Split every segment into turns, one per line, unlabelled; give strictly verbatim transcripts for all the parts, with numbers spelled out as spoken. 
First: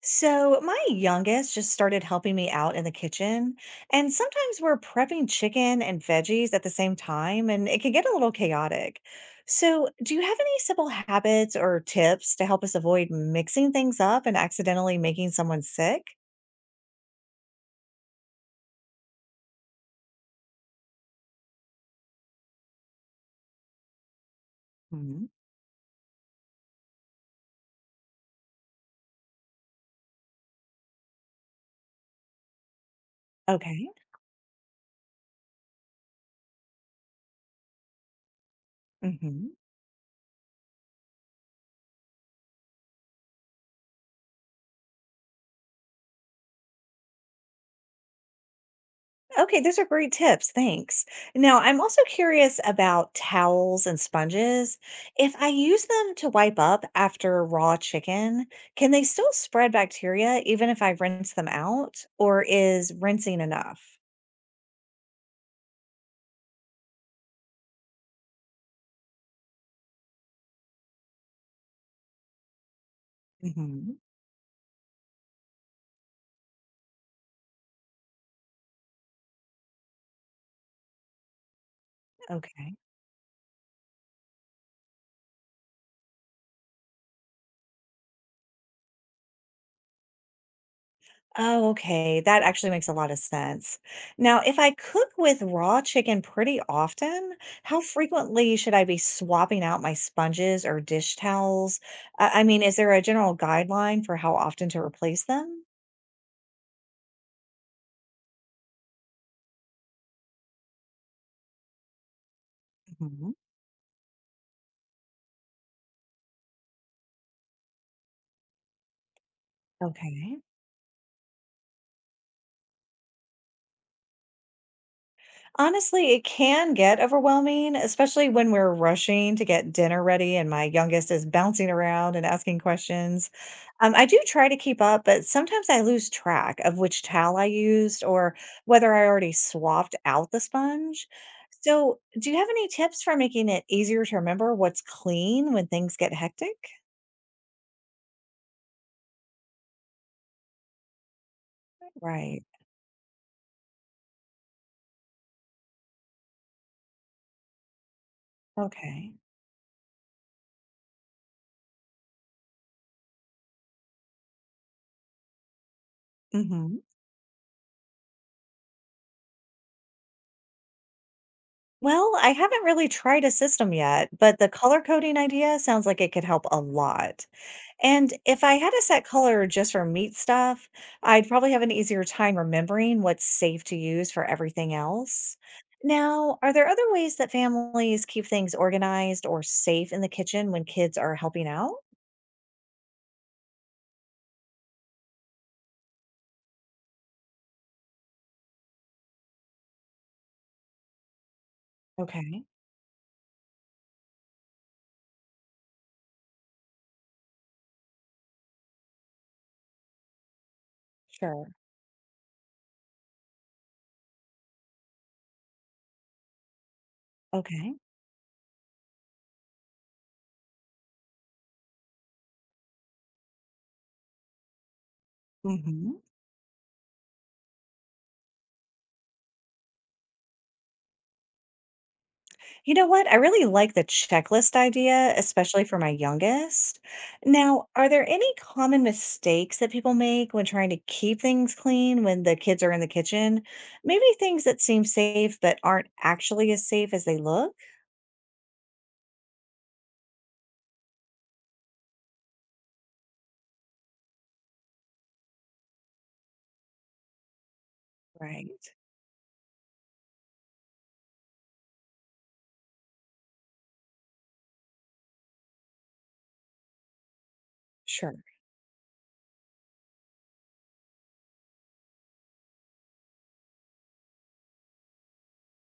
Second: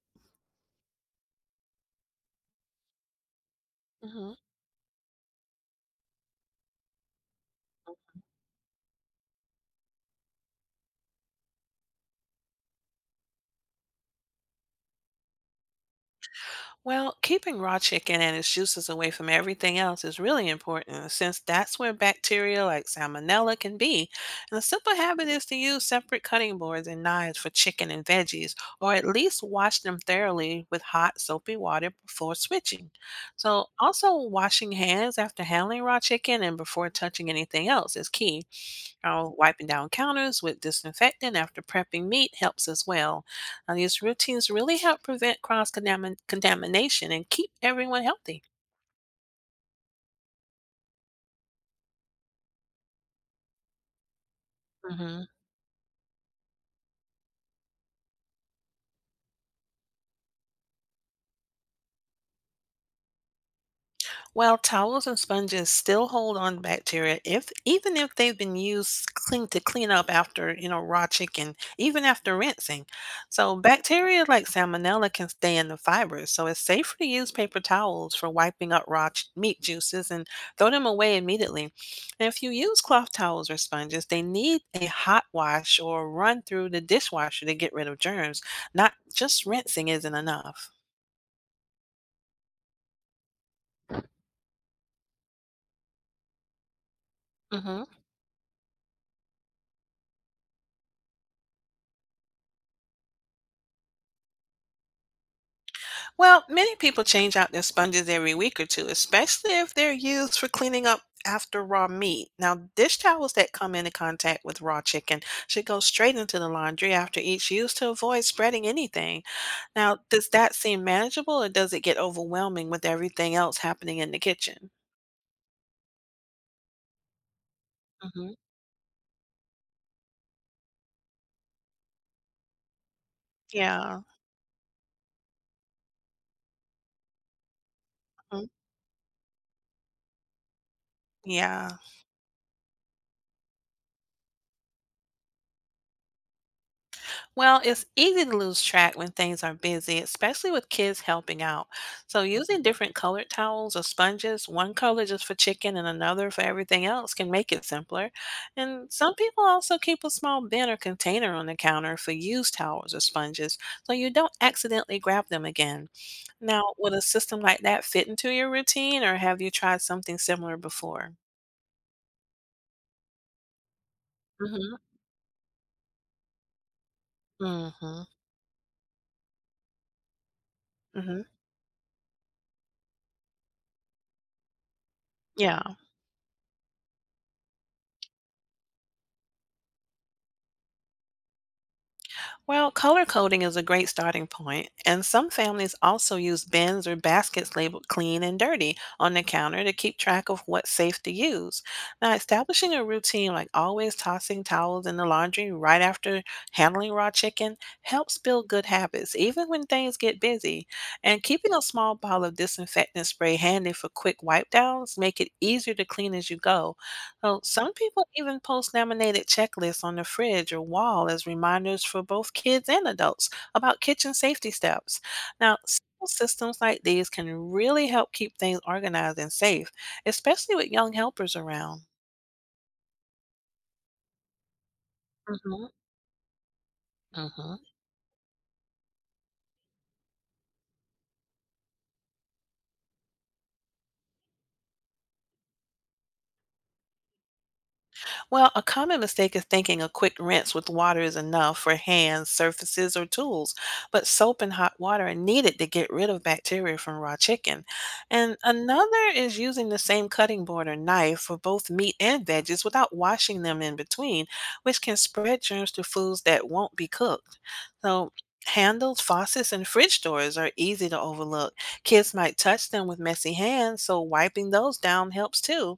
So, my youngest just started helping me out in the kitchen, and
hmm
sometimes we're prepping chicken and veggies at the same time, and it can get a little chaotic. So, do you have any simple habits or tips to help us avoid mixing things up and accidentally making someone sick?
Well, keeping raw chicken and its juices away from everything else is really important since that's where bacteria like salmonella can be. And a simple
Mhm.
habit is to use separate cutting boards and knives for chicken and veggies, or at least wash them thoroughly with hot, soapy water before switching. So,
Okay.
also washing hands after handling raw chicken and before touching anything else is key. While
Hmm.
wiping down counters with disinfectant after prepping meat helps as well. Now, these routines really help prevent cross contamination and keep everyone healthy.
Okay, those are great tips. Thanks. Now, I'm also curious about towels and sponges.
Mhm.
If I use them to wipe up after raw chicken, can they still spread bacteria even if I rinse them out, or is rinsing enough?
Well, towels and sponges still hold on bacteria if even if they've been used clean to clean up after, you know, raw chicken, even after rinsing. So
Mhm.
bacteria like salmonella can stay in the fibers. So it's safer to use paper towels for wiping up raw ch- meat juices and throw them away immediately. And if you
Okay.
use cloth towels or sponges, they need a hot wash or run through the dishwasher to get rid of germs. Not just rinsing isn't enough.
Oh, okay. That actually makes a lot of sense. Now, if I cook with raw chicken pretty often, how
Mhm.
frequently should I be swapping out my sponges or dish towels? I I mean, is there a general guideline for how often to replace them?
Well, many people change out their sponges every week or two, especially if they're used for cleaning up after raw meat. Now, dish towels
Mhm.
that come into contact with raw chicken should go straight into the laundry after each use to avoid spreading anything. Now, does
Okay.
that seem manageable or does it get overwhelming with everything else happening in the kitchen?
Honestly, it can get overwhelming, especially
hmm
when we're rushing to get dinner ready and my youngest is bouncing around and asking questions. Um,
Yeah.
I do try to keep up, but sometimes I lose track of which towel I used or
mhm,
whether I already swapped out the sponge.
Yeah.
So, do you have any tips for making it easier to remember what's clean when things get hectic?
Well, it's easy to lose track when things are busy, especially with kids helping out. So,
Right.
using different colored towels or sponges, one color just for chicken and another for everything else, can make it simpler. And
Okay.
some people also keep a small bin or container on the counter for used towels or sponges so you don't accidentally grab them again. Now,
Hmm.
would a system like that fit into your routine, or have you tried something similar before?
Well, I haven't really tried a system yet, but the
Mm hmm.
color coding idea sounds like it could help a lot.
Mm hmm.
And if I had a set color just for meat stuff,
Mm hmm.
I'd probably have an easier time remembering what's safe to use for everything else.
Yeah.
Now, are there other ways that families keep things organized or safe in the kitchen when kids are helping out?
Well, color coding is a great starting point, and some families also use bins or baskets labeled clean and dirty on the counter to keep track of what's safe to use. Now,
Okay,
establishing a routine like always tossing towels in the laundry right after handling raw chicken helps build good habits, even when things get busy. And
sure.
keeping a small bottle of disinfectant spray handy for quick wipe downs make it easier to clean as you go so some
Okay.
people even post laminated checklists on the fridge or wall as reminders for both kids and adults about kitchen safety steps. Now,
Hmm.
simple systems like these can really help keep things organized and safe, especially with young helpers around.
You know what? I really like the checklist idea, especially
hmm
for my youngest.
hmm
Now, are there any common mistakes that people make when trying to keep things clean when the kids are in the kitchen? Maybe things that seem safe but aren't actually as safe as they look?
Well, a common mistake is thinking a quick rinse with water is enough for hands, surfaces, or tools, but soap and hot water are needed to get rid of bacteria from raw chicken. And
Right.
another is using the same cutting board or knife for both meat and veggies without washing them in between, which can spread germs to foods that won't be cooked. So,
Sure.
handles, faucets, and fridge doors are easy to overlook. Kids might touch them with messy hands, so wiping those down helps too.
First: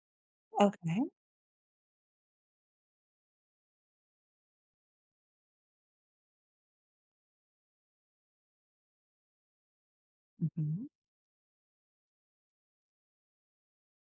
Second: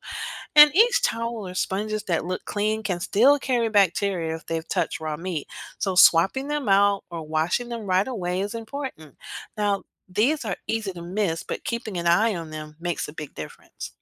And
Okay.
each towel or sponges that look clean can still carry bacteria if they've touched raw meat. So swapping them out or washing them right away is important. Now, these are
Mhm.
easy to miss, but keeping an eye on them makes a big difference.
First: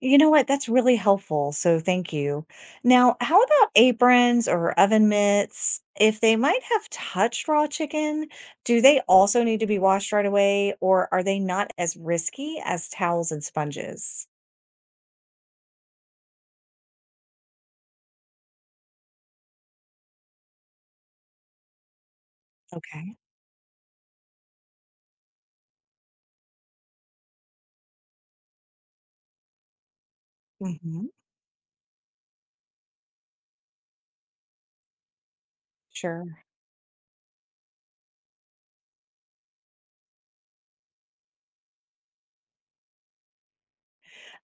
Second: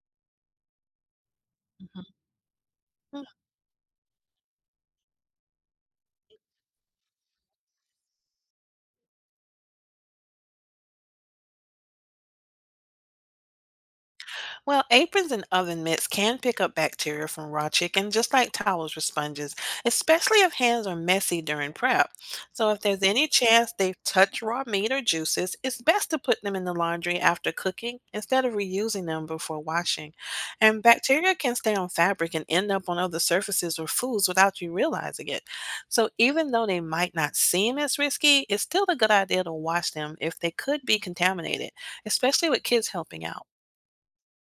You know what? That's really helpful, so thank
Mhm.
you. Now, how about aprons or oven mitts? If they might have touched raw chicken, do they also need to be washed right away, or are they not as risky as towels and sponges?
Well, aprons and oven mitts can pick up bacteria from raw chicken just like towels or sponges, especially if hands are messy during prep. So, if there's
Okay.
any chance they've touched raw meat or juices, it's best to put them in the laundry after cooking instead of reusing them before washing. And
Hmm.
bacteria can stay on fabric and end up on other surfaces or foods without you realizing it. So,
Sure.
even though they might not seem as risky, it's still a good idea to wash them if they could be contaminated, especially with kids helping out.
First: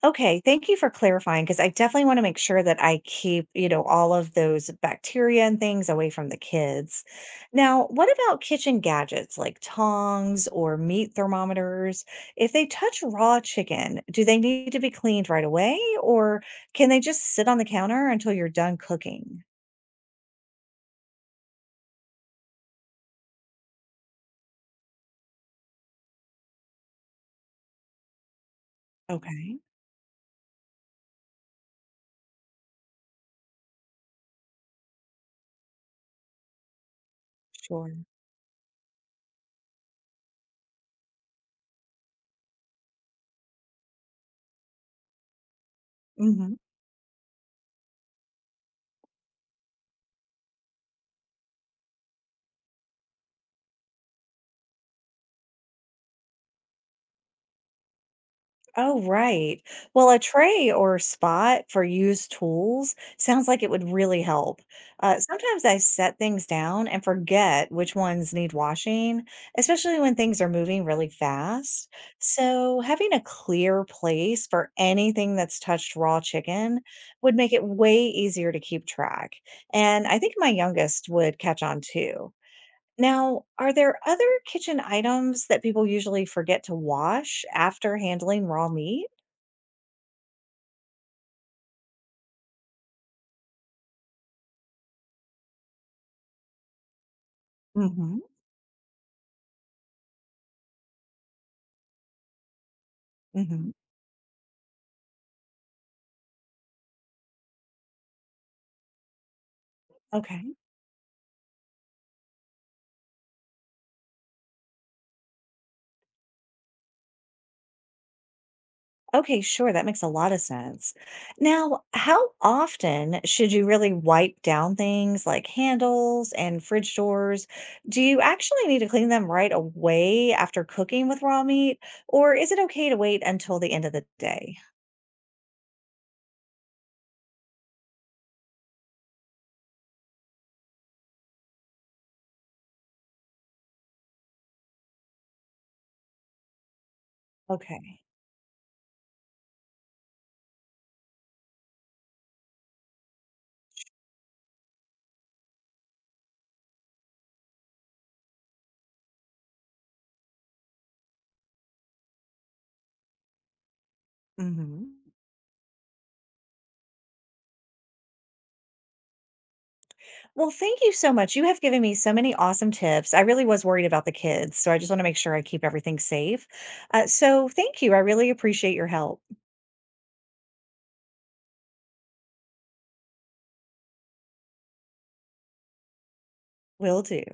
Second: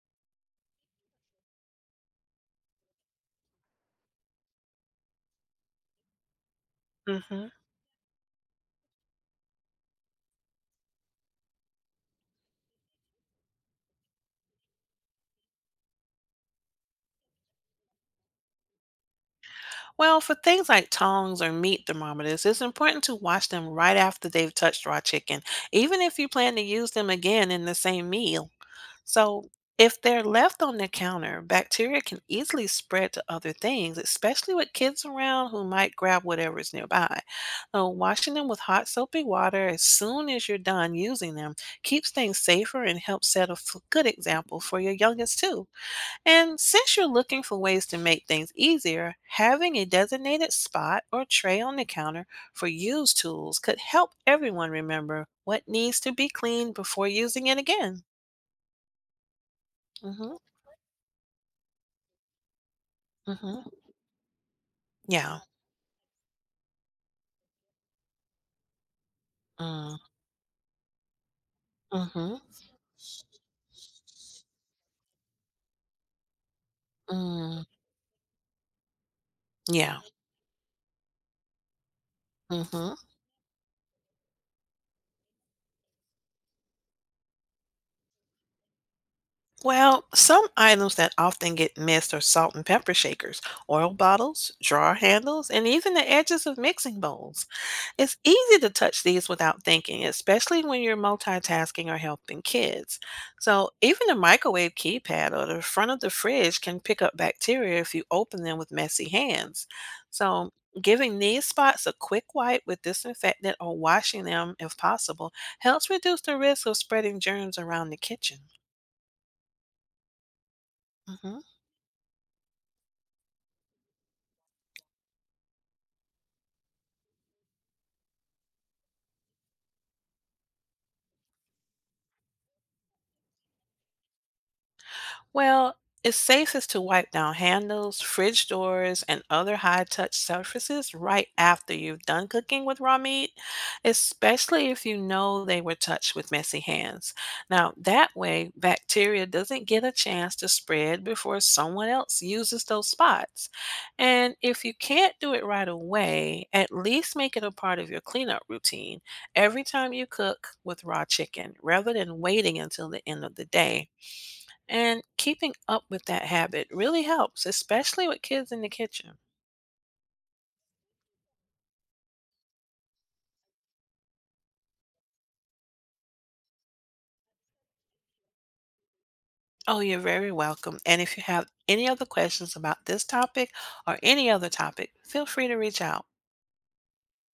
Okay, thank you for clarifying because I definitely want to make sure that I keep, you know, all of those bacteria and things away from the kids.
hmm
Now, what about kitchen gadgets like tongs or meat thermometers? If they touch raw chicken, do they need to be cleaned right away or can they just sit on the counter until you're done cooking?
Well, for things like tongs or meat thermometers, it's important to wash them right after they've touched raw chicken, even if you plan to use them again in the same meal. So,
Okay,
if they're left on the counter, bacteria can easily spread to other things, especially with kids around who might grab whatever's nearby. So,
sure.
washing them with hot soapy water as soon as you're done using them keeps things safer and helps set a f- good example for your youngest, too. And since you're looking for ways to make things easier, having a designated spot or tray on the counter for used tools could help everyone remember what needs to be cleaned before using it again.
Oh, right. Well, a
Mhm.
tray or spot for used tools sounds like
Mhm.
it would really help. Uh,
Yeah.
sometimes I set things down and forget which ones need washing,
Mm.
especially when things are moving really fast.
Mhm.
So, having a clear place for anything that's touched raw chicken would make
Mm,
it way easier to keep track.
yeah.
And I think my youngest would catch on too.
Mhm.
Now, are there other kitchen items that people usually forget to wash after handling raw meat?
Well, some items that often get missed are salt and pepper shakers, oil bottles, drawer handles, and even the edges of mixing bowls. It's
Mhm,
easy to touch these without thinking, especially when you're multitasking or helping kids. So,
mhm.
even a microwave keypad or the front of the fridge can pick up bacteria if you open them with messy hands. So,
Okay.
giving these spots a quick wipe with disinfectant or washing them if possible helps reduce the risk of spreading germs around the kitchen.
Okay, sure, that makes a lot of sense.
Mhm.
Now, how often should you really wipe down things like handles and fridge doors? Do you actually need to clean them right away after cooking with raw meat, or is it okay to wait until the end of the day?
Well, it's safest to wipe down handles, fridge doors, and other high touch surfaces right after you've done cooking with raw meat, especially if you know they were touched with messy hands. Now,
Okay.
that way, bacteria doesn't get a chance to spread before someone else uses those spots. And if you can't do it right away, at least make it a part of your cleanup routine every time you cook with raw chicken rather than waiting until the end of the day. And
Hmm.
keeping up with that habit really helps, especially with kids in the kitchen.
Well, thank you so much. You have given me so many awesome tips. I really was worried about the kids, so I just want to make sure I keep everything safe. Uh, so, thank you. I really appreciate your help.
Oh, you're very welcome. And if you have any other questions about this topic or any other topic, feel free to reach out.
Will do.